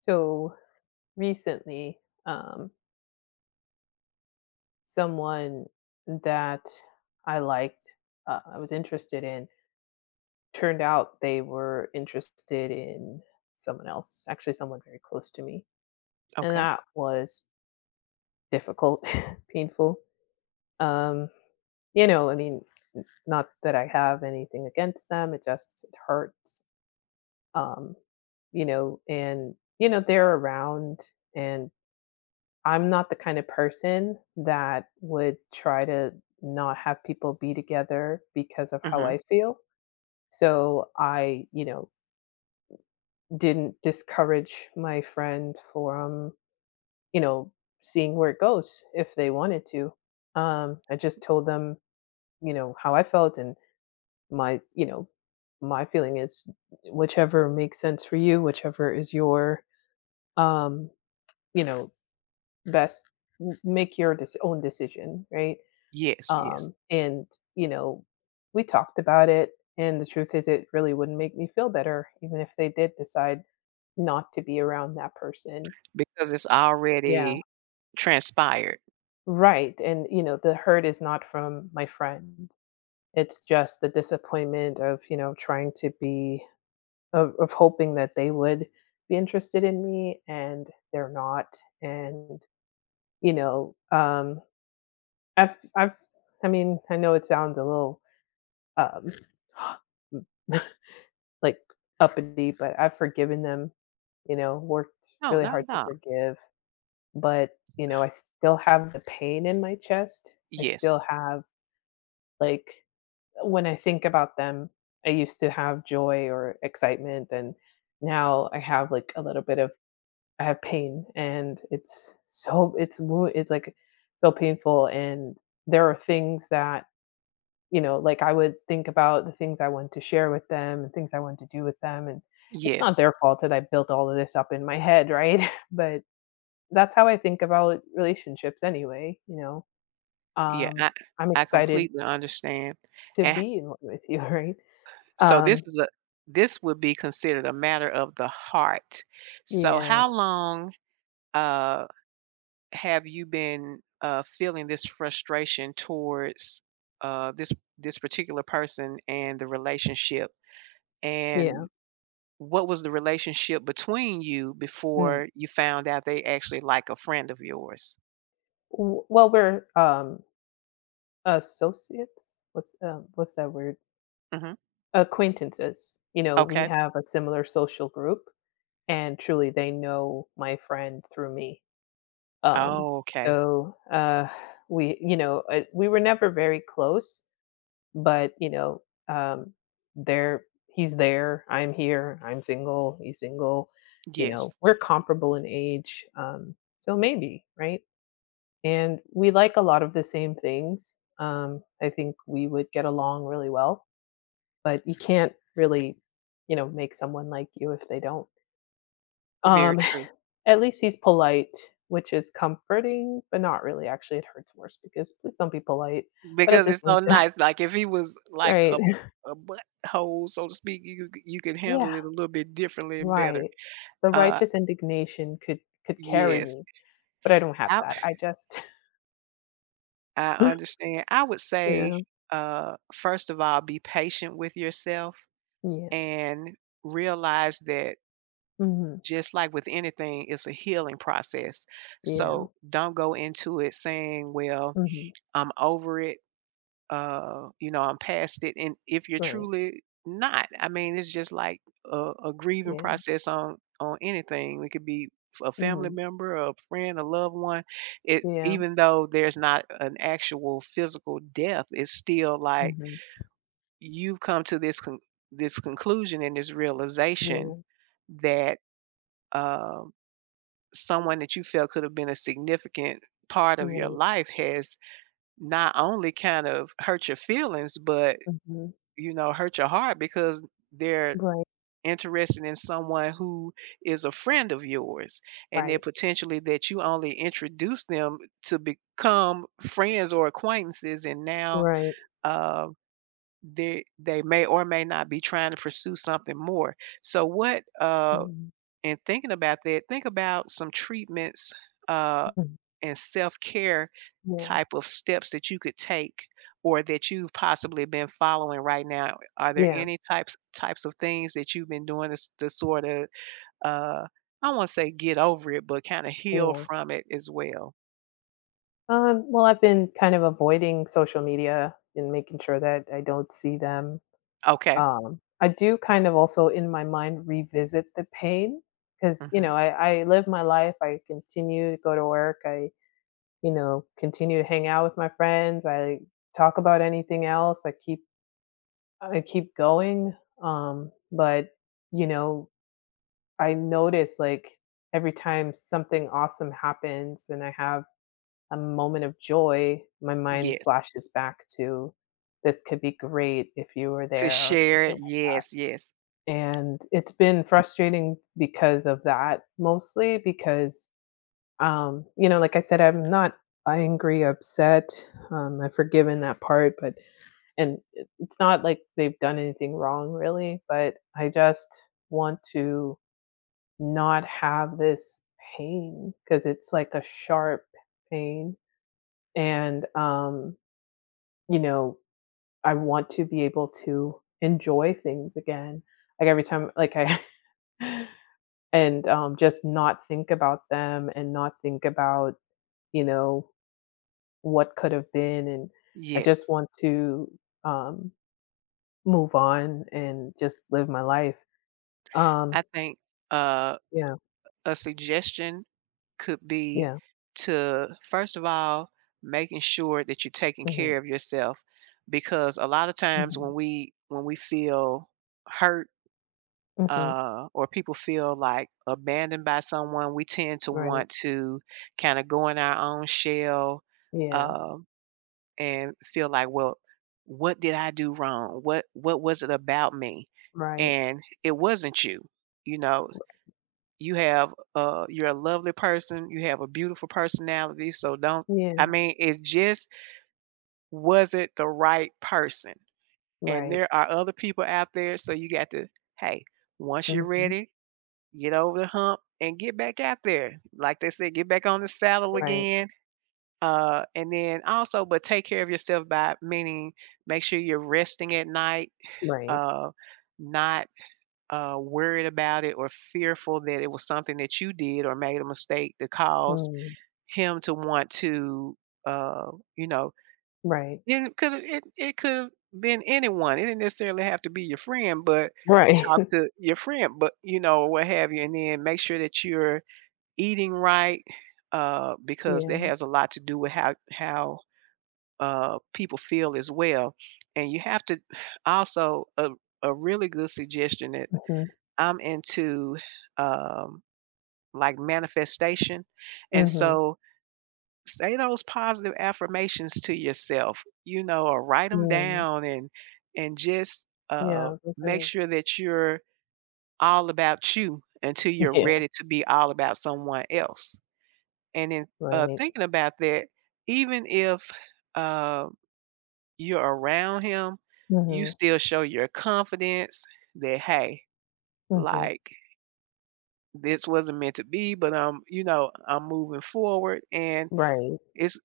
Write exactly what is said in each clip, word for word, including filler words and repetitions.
So recently, um, someone that I liked, uh, I was interested in, turned out they were interested in someone else, actually, someone very close to me. And Okay. that was difficult, painful. Um, you know, I mean, n- not that I have anything against them, it just it hurts. Um, you know, and, you know, they're around, and I'm not the kind of person that would try to not have people be together because of how Mhm. I feel. So I, you know, didn't discourage my friend from, you know, seeing where it goes if they wanted to. Um, I just told them, you know, how I felt, and my, you know, my feeling is whichever makes sense for you, whichever is your, um, you know, best. M- make your dis- own decision, right? Yes, yes. Um, and, you know, we talked about it, and the truth is it really wouldn't make me feel better even if they did decide not to be around that person. Because it's Yeah, already transpired. right, and, you know, the hurt is not from my friend. It's just the disappointment of, you know, trying to be of of hoping that they would be interested in me, and they're not. And, you know, um, I've I've I mean, I know it sounds a little, um like, uppity, but I've forgiven them, you know, worked No, really not hard at to all. forgive, but, you know, I still have the pain in my chest. I Yes. still have, like, when I think about them, I used to have joy or excitement, and now I have, like, a little bit of I have pain, and it's so it's wo it's, like, so painful, and there are things that, you know, like, I would think about the things I want to share with them and things I want to do with them, and it's not Yes. their fault that I built all of this up in my head, right? But that's how I think about relationships anyway, you know? Yeah, Um, I I'm I excited completely understand. to And h be in one with you, right? so this Um, is a this would be considered a matter of the heart. So yeah, how long, uh, have you been, uh, feeling this frustration towards, uh, this this particular person and the relationship? And yeah. what was the relationship between you Mm. before you found out they actually like a friend of yours? W well, we're, um, associates? What's, um, what's that word? Mhm. Acquaintances. You know, we Okay. have a similar social group, and truly, they know my friend through me. Um, Oh, okay. so, uh, we you know, uh, we were never very close, but, you know, um, there he's there, I'm here, I'm single, he's single, you Yes. know, we're comparable in age, um, so maybe, right? And we like a lot of the same things. Um, I think we would get along really well, but you can't really, you know, make someone like you if they don't. Very Um, true. at least he's polite, which is comforting, but not really, actually, it hurts worse because please don't be polite, but at Because the it's same so time nice, like, if he was like a right. a butthole, so to speak, you c you could Yeah, handle it a little bit differently and better. right. The Uh, righteous indignation could could carry yes. me, but I don't have I that. I just I understand. I would say, Yeah, uh, first of all, be patient with yourself yeah. and realize that Mhm. just like with anything, it's a healing process. Yeah. So don't go into it saying, well, Mhm. I'm over it. Uh, you know, I'm past it. And if you're Right. truly not, I mean, it's just like a, a grieving Yeah. process on, on anything. It could be a family Mhm. member, a friend, a loved one. It, Yeah. even though there's not an actual physical death, it's still like Mhm. you've come to this, con- this conclusion and this realization Yeah. that, um, someone that you felt could have been a significant part of your Right. life has not only kind of hurt your feelings, but, Mhm. you know, hurt your heart because they're Right. interested in someone who is a friend of yours. And then Right. potentially that you only introduced them to become friends or acquaintances, and now, Right. uh, they they may or may not be trying to pursue something more. So what, uh Mhm. in thinking about that, think about some treatments, uh Mhm. and self-care Yeah. type of steps that you could take or that you've possibly been following right now? Are there Yeah. any types types of things that you've been doing to, s- to sort of uh I won't say get over it, but kind of heal Yeah. from it as well? Um, well, I've been kind of avoiding social media and making sure that I don't see them. Okay. Um, I do kind of also in my mind revisit the pain because, you Hmm. know, I, I live my life. I continue to go to work. I, you know, continue to hang out with my friends. I talk about anything else. I keep, I keep going. Um, but, you know, I notice, like, every time something awesome happens and I have a moment of joy, my mind Yes. flashes back to, "This could be great if you were To there," or share something it. like that, Yes, yes, and it's been frustrating because of that, mostly because, um, you know, like I said, I'm not angry, upset. um, I've forgiven that part, but and it it's not like they've done anything wrong really, but I just want to not have this pain because it's like a sharp pain, and, um you know, I want to be able to enjoy things again. Like, every time like, I and, um, just not think about them and not think about, you know, what could have been, and I just yes. want to, um, move on and just live my life. Um, I think uh yeah, a suggestion could be yeah. to first of all making sure that you're taking Mhm, care of yourself, because a lot of times mhm, when we when we feel hurt, mhm, uh, or people feel like abandoned by someone, we tend to right. want to kind of go in our own shell, Yeah, um, and feel like, well, what did I do wrong, what what was it about me? right. And it wasn't you. You know you have uh, You're a lovely person. You have a beautiful personality. So don't. I Yeah, mean, it just wasn't the right person. And right. there are other people out there. So you got to, hey, once you're Mhm, ready, get over the hump and get back out there. Like they said, get back on the saddle right, again. Uh, and then also, but take care of yourself by meaning make sure you're resting at night. right. Uh, Not uh, worried about it or fearful that it was something that you did or made a mistake to cause Mm, him to want to, uh, you know, right, it could it it could have been anyone. It didn't necessarily have to be your friend, but right. talk to your friend, but you know, or what have you, and then make sure that you're eating right, uh, because that Yeah, has a lot to do with how how uh, people feel as well. And you have to also a, a really good suggestion, that mhm. I'm into, um, like, manifestation, and Mhm, so say those positive affirmations to yourself, you know, or write them mm, down, and and just, uh, yeah, those make are sure that you're all about you until you're yeah, ready to be all about someone else, and then, uh, right, thinking about that, even if, uh, you're around him, you mhm, still show your confidence that, "Hey," mhm, like this wasn't meant to be, but I'm, you know, I'm moving forward, and right, it's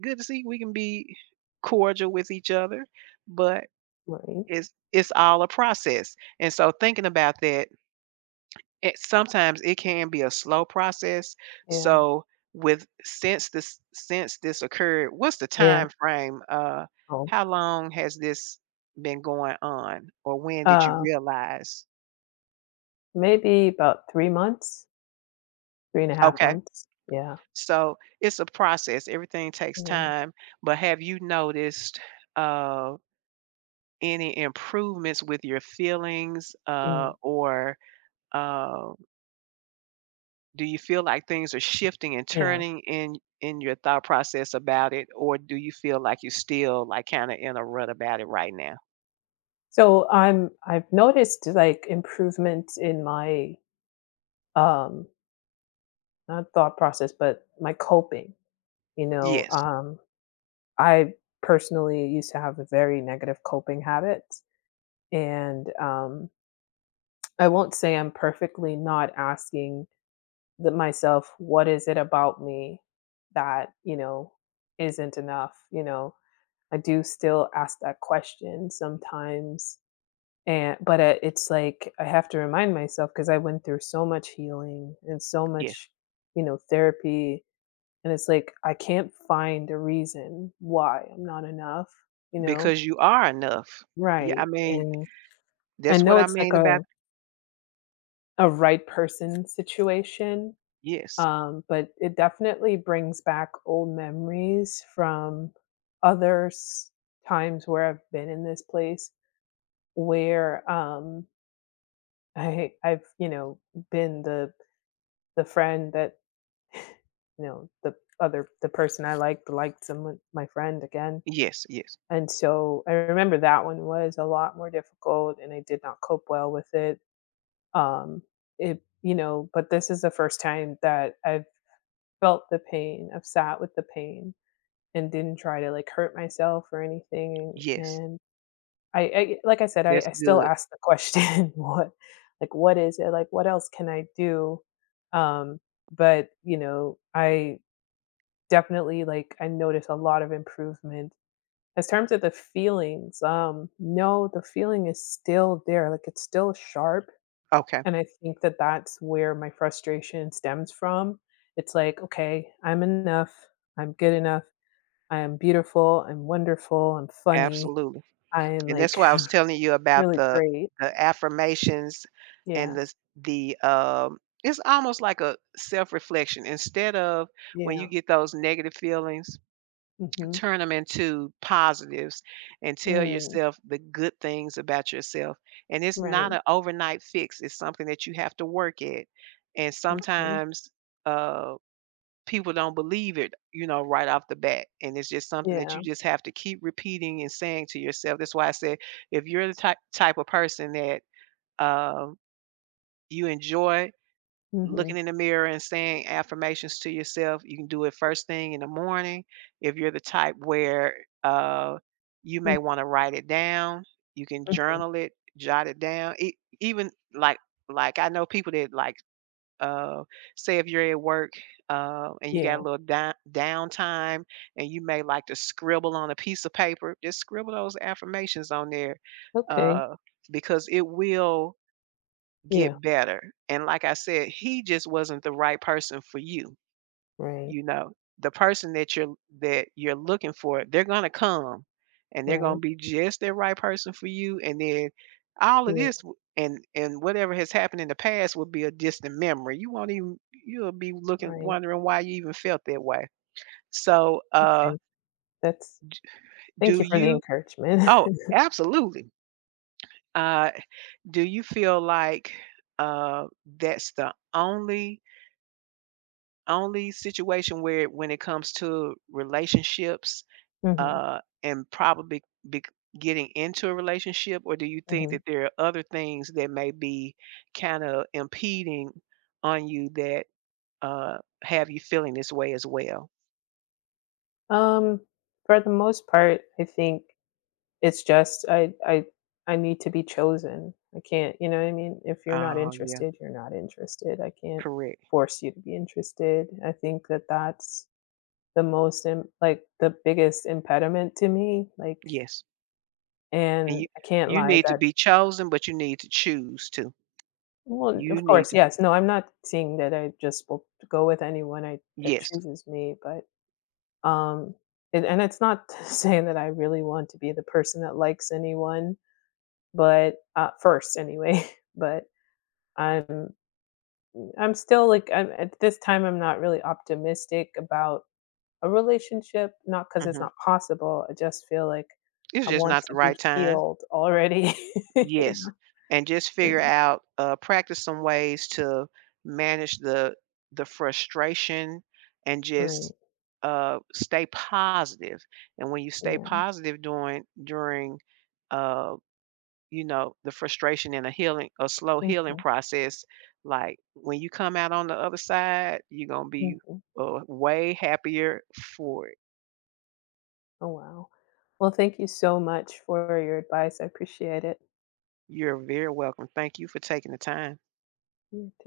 good to see we can be cordial with each other, but right, it's it's all a process. And so thinking about that, it, sometimes it can be a slow process. yeah, So with since this since this occurred, what's the yeah, time frame? Uh oh, How long has this been going on, or when did you uh, realize? maybe about three months. Three and a half Okay. months, yeah, So, it's a process, everything takes yeah, time, but have you noticed, uh, any improvements with your feelings, uh, mm, or, uh, do you feel like things are shifting and yeah, turning in in your thought process about it, or do you feel like you're still, like, kinda in a rut about it right now? so I'm I've noticed, like, improvement in my, um, not thought process, but my coping, you know, Yes, um, I personally used to have a very negative coping habit, and, um I won't say I'm perfectly not asking the myself, what is it about me that, you know, isn't enough, you know? I do still ask that question sometimes. And but uh, it's like I have to remind myself because I went through so much healing and so yes, much, you know, therapy, and it's like I can't find a reason why I'm not enough, you know? because you are enough. Yeah, Right. I mean, And I that's what know I it's like mean a about. a right person situation. Yes, Um, but it definitely brings back old memories from other s times where I've been in this place where, um, I I've, you know, been the the friend that, you know, the other the person I liked liked someone, my friend, again. yes, yes, And so I remember that one was a lot more difficult, and I did not cope well with it. Um, it you know, but this is the first time that I've felt the pain, I've sat with the pain and didn't try to, like, hurt myself or anything, yes, and I I like I said, I that's I still good. ask the question, "What Like, what is it? Like, what else can I do?" Um, but, you know, I definitely, like, I noticed a lot of improvement. As terms of the feelings, um, no, the feeling is still there, like, it's still sharp, Okay, and I think that that's where my frustration stems from. It's like, "Okay, I'm enough. I'm good enough. I am beautiful, I'm wonderful, I'm funny, absolutely. I am, And that's like, why I was telling you about really the great. the affirmations, and Yeah, the the, um it's almost like a self-reflection. Instead of, when you yeah, get those negative feelings, mhm, turn them into positives and tell mm, yourself the good things about yourself. And it's right, not an overnight fix, it's something that you have to work at. And okay, sometimes, uh people don't believe it, you know, right off the bat. And it's just something that yeah, you just have to keep repeating and saying to yourself. That's why I said, if you're the type type of person that, um, you enjoy looking mhm, in the mirror and saying affirmations to yourself, you can do it first thing in the morning. If you're the type where, uh, you mm, may want to write it down, you can mhm, journal it, jot it down. E Even like like I know people that, like, uh, say if you're at work, uh, and you got a yeah, little down downtime, and you may like to scribble on a piece of paper, just scribble those affirmations on there, okay, uh, because it will yeah, get better. And like I said, he just wasn't the right person for you right, you know The person that you're that you're looking for, they're going to come, and they're going to right, be just the right person for you, and then all of yeah, this w- and and whatever has happened in the past will be a distant memory. You won't even You'll be looking, right, wondering why you even felt that way. So uh okay, that's thank do you for the you encouragement. oh, absolutely. uh do you feel like uh that's the only only situation, where when it comes to relationships, Mhm, uh, and probably be getting into a relationship, or do you think mhm. that there are other things that may be kind of impeding on you that, uh, have you feeling this way as well? Um, for the most part, I think it's just I I I need to be chosen. I can't, you know what I mean? If you're not Oh, yeah, interested, you're not interested. I can't correct. force you to be interested. I think that that's the most im- like the biggest impediment to me, like, Yes, and and you I can't you lie need to that be chosen, but you need to choose to. well, You of need course, to. Be, yes. No, I'm not saying that I just will go with anyone I that yes. chooses me, but um and and it's not saying that I really want to be the person that likes anyone, but uh, first anyway, but I'm I'm still, like, I'm at this time I'm not really optimistic about a relationship. Not because it's Hmm, not possible. I just feel like it's I just want not the to right be time. healed already, you Yes, know? and just Yeah, figure out, uh, practice some ways to manage the the frustration and right, just, uh, stay positive, and when you stay yeah. positive during during, uh, you know, the frustration and a healing a slow healing Mhm, process, like, when you come out on the other side, you're gonna be, mhm. uh, way happier for it. Oh, wow. Well, thank you so much for your advice. I appreciate it. You're very welcome. Thank you for taking the time. You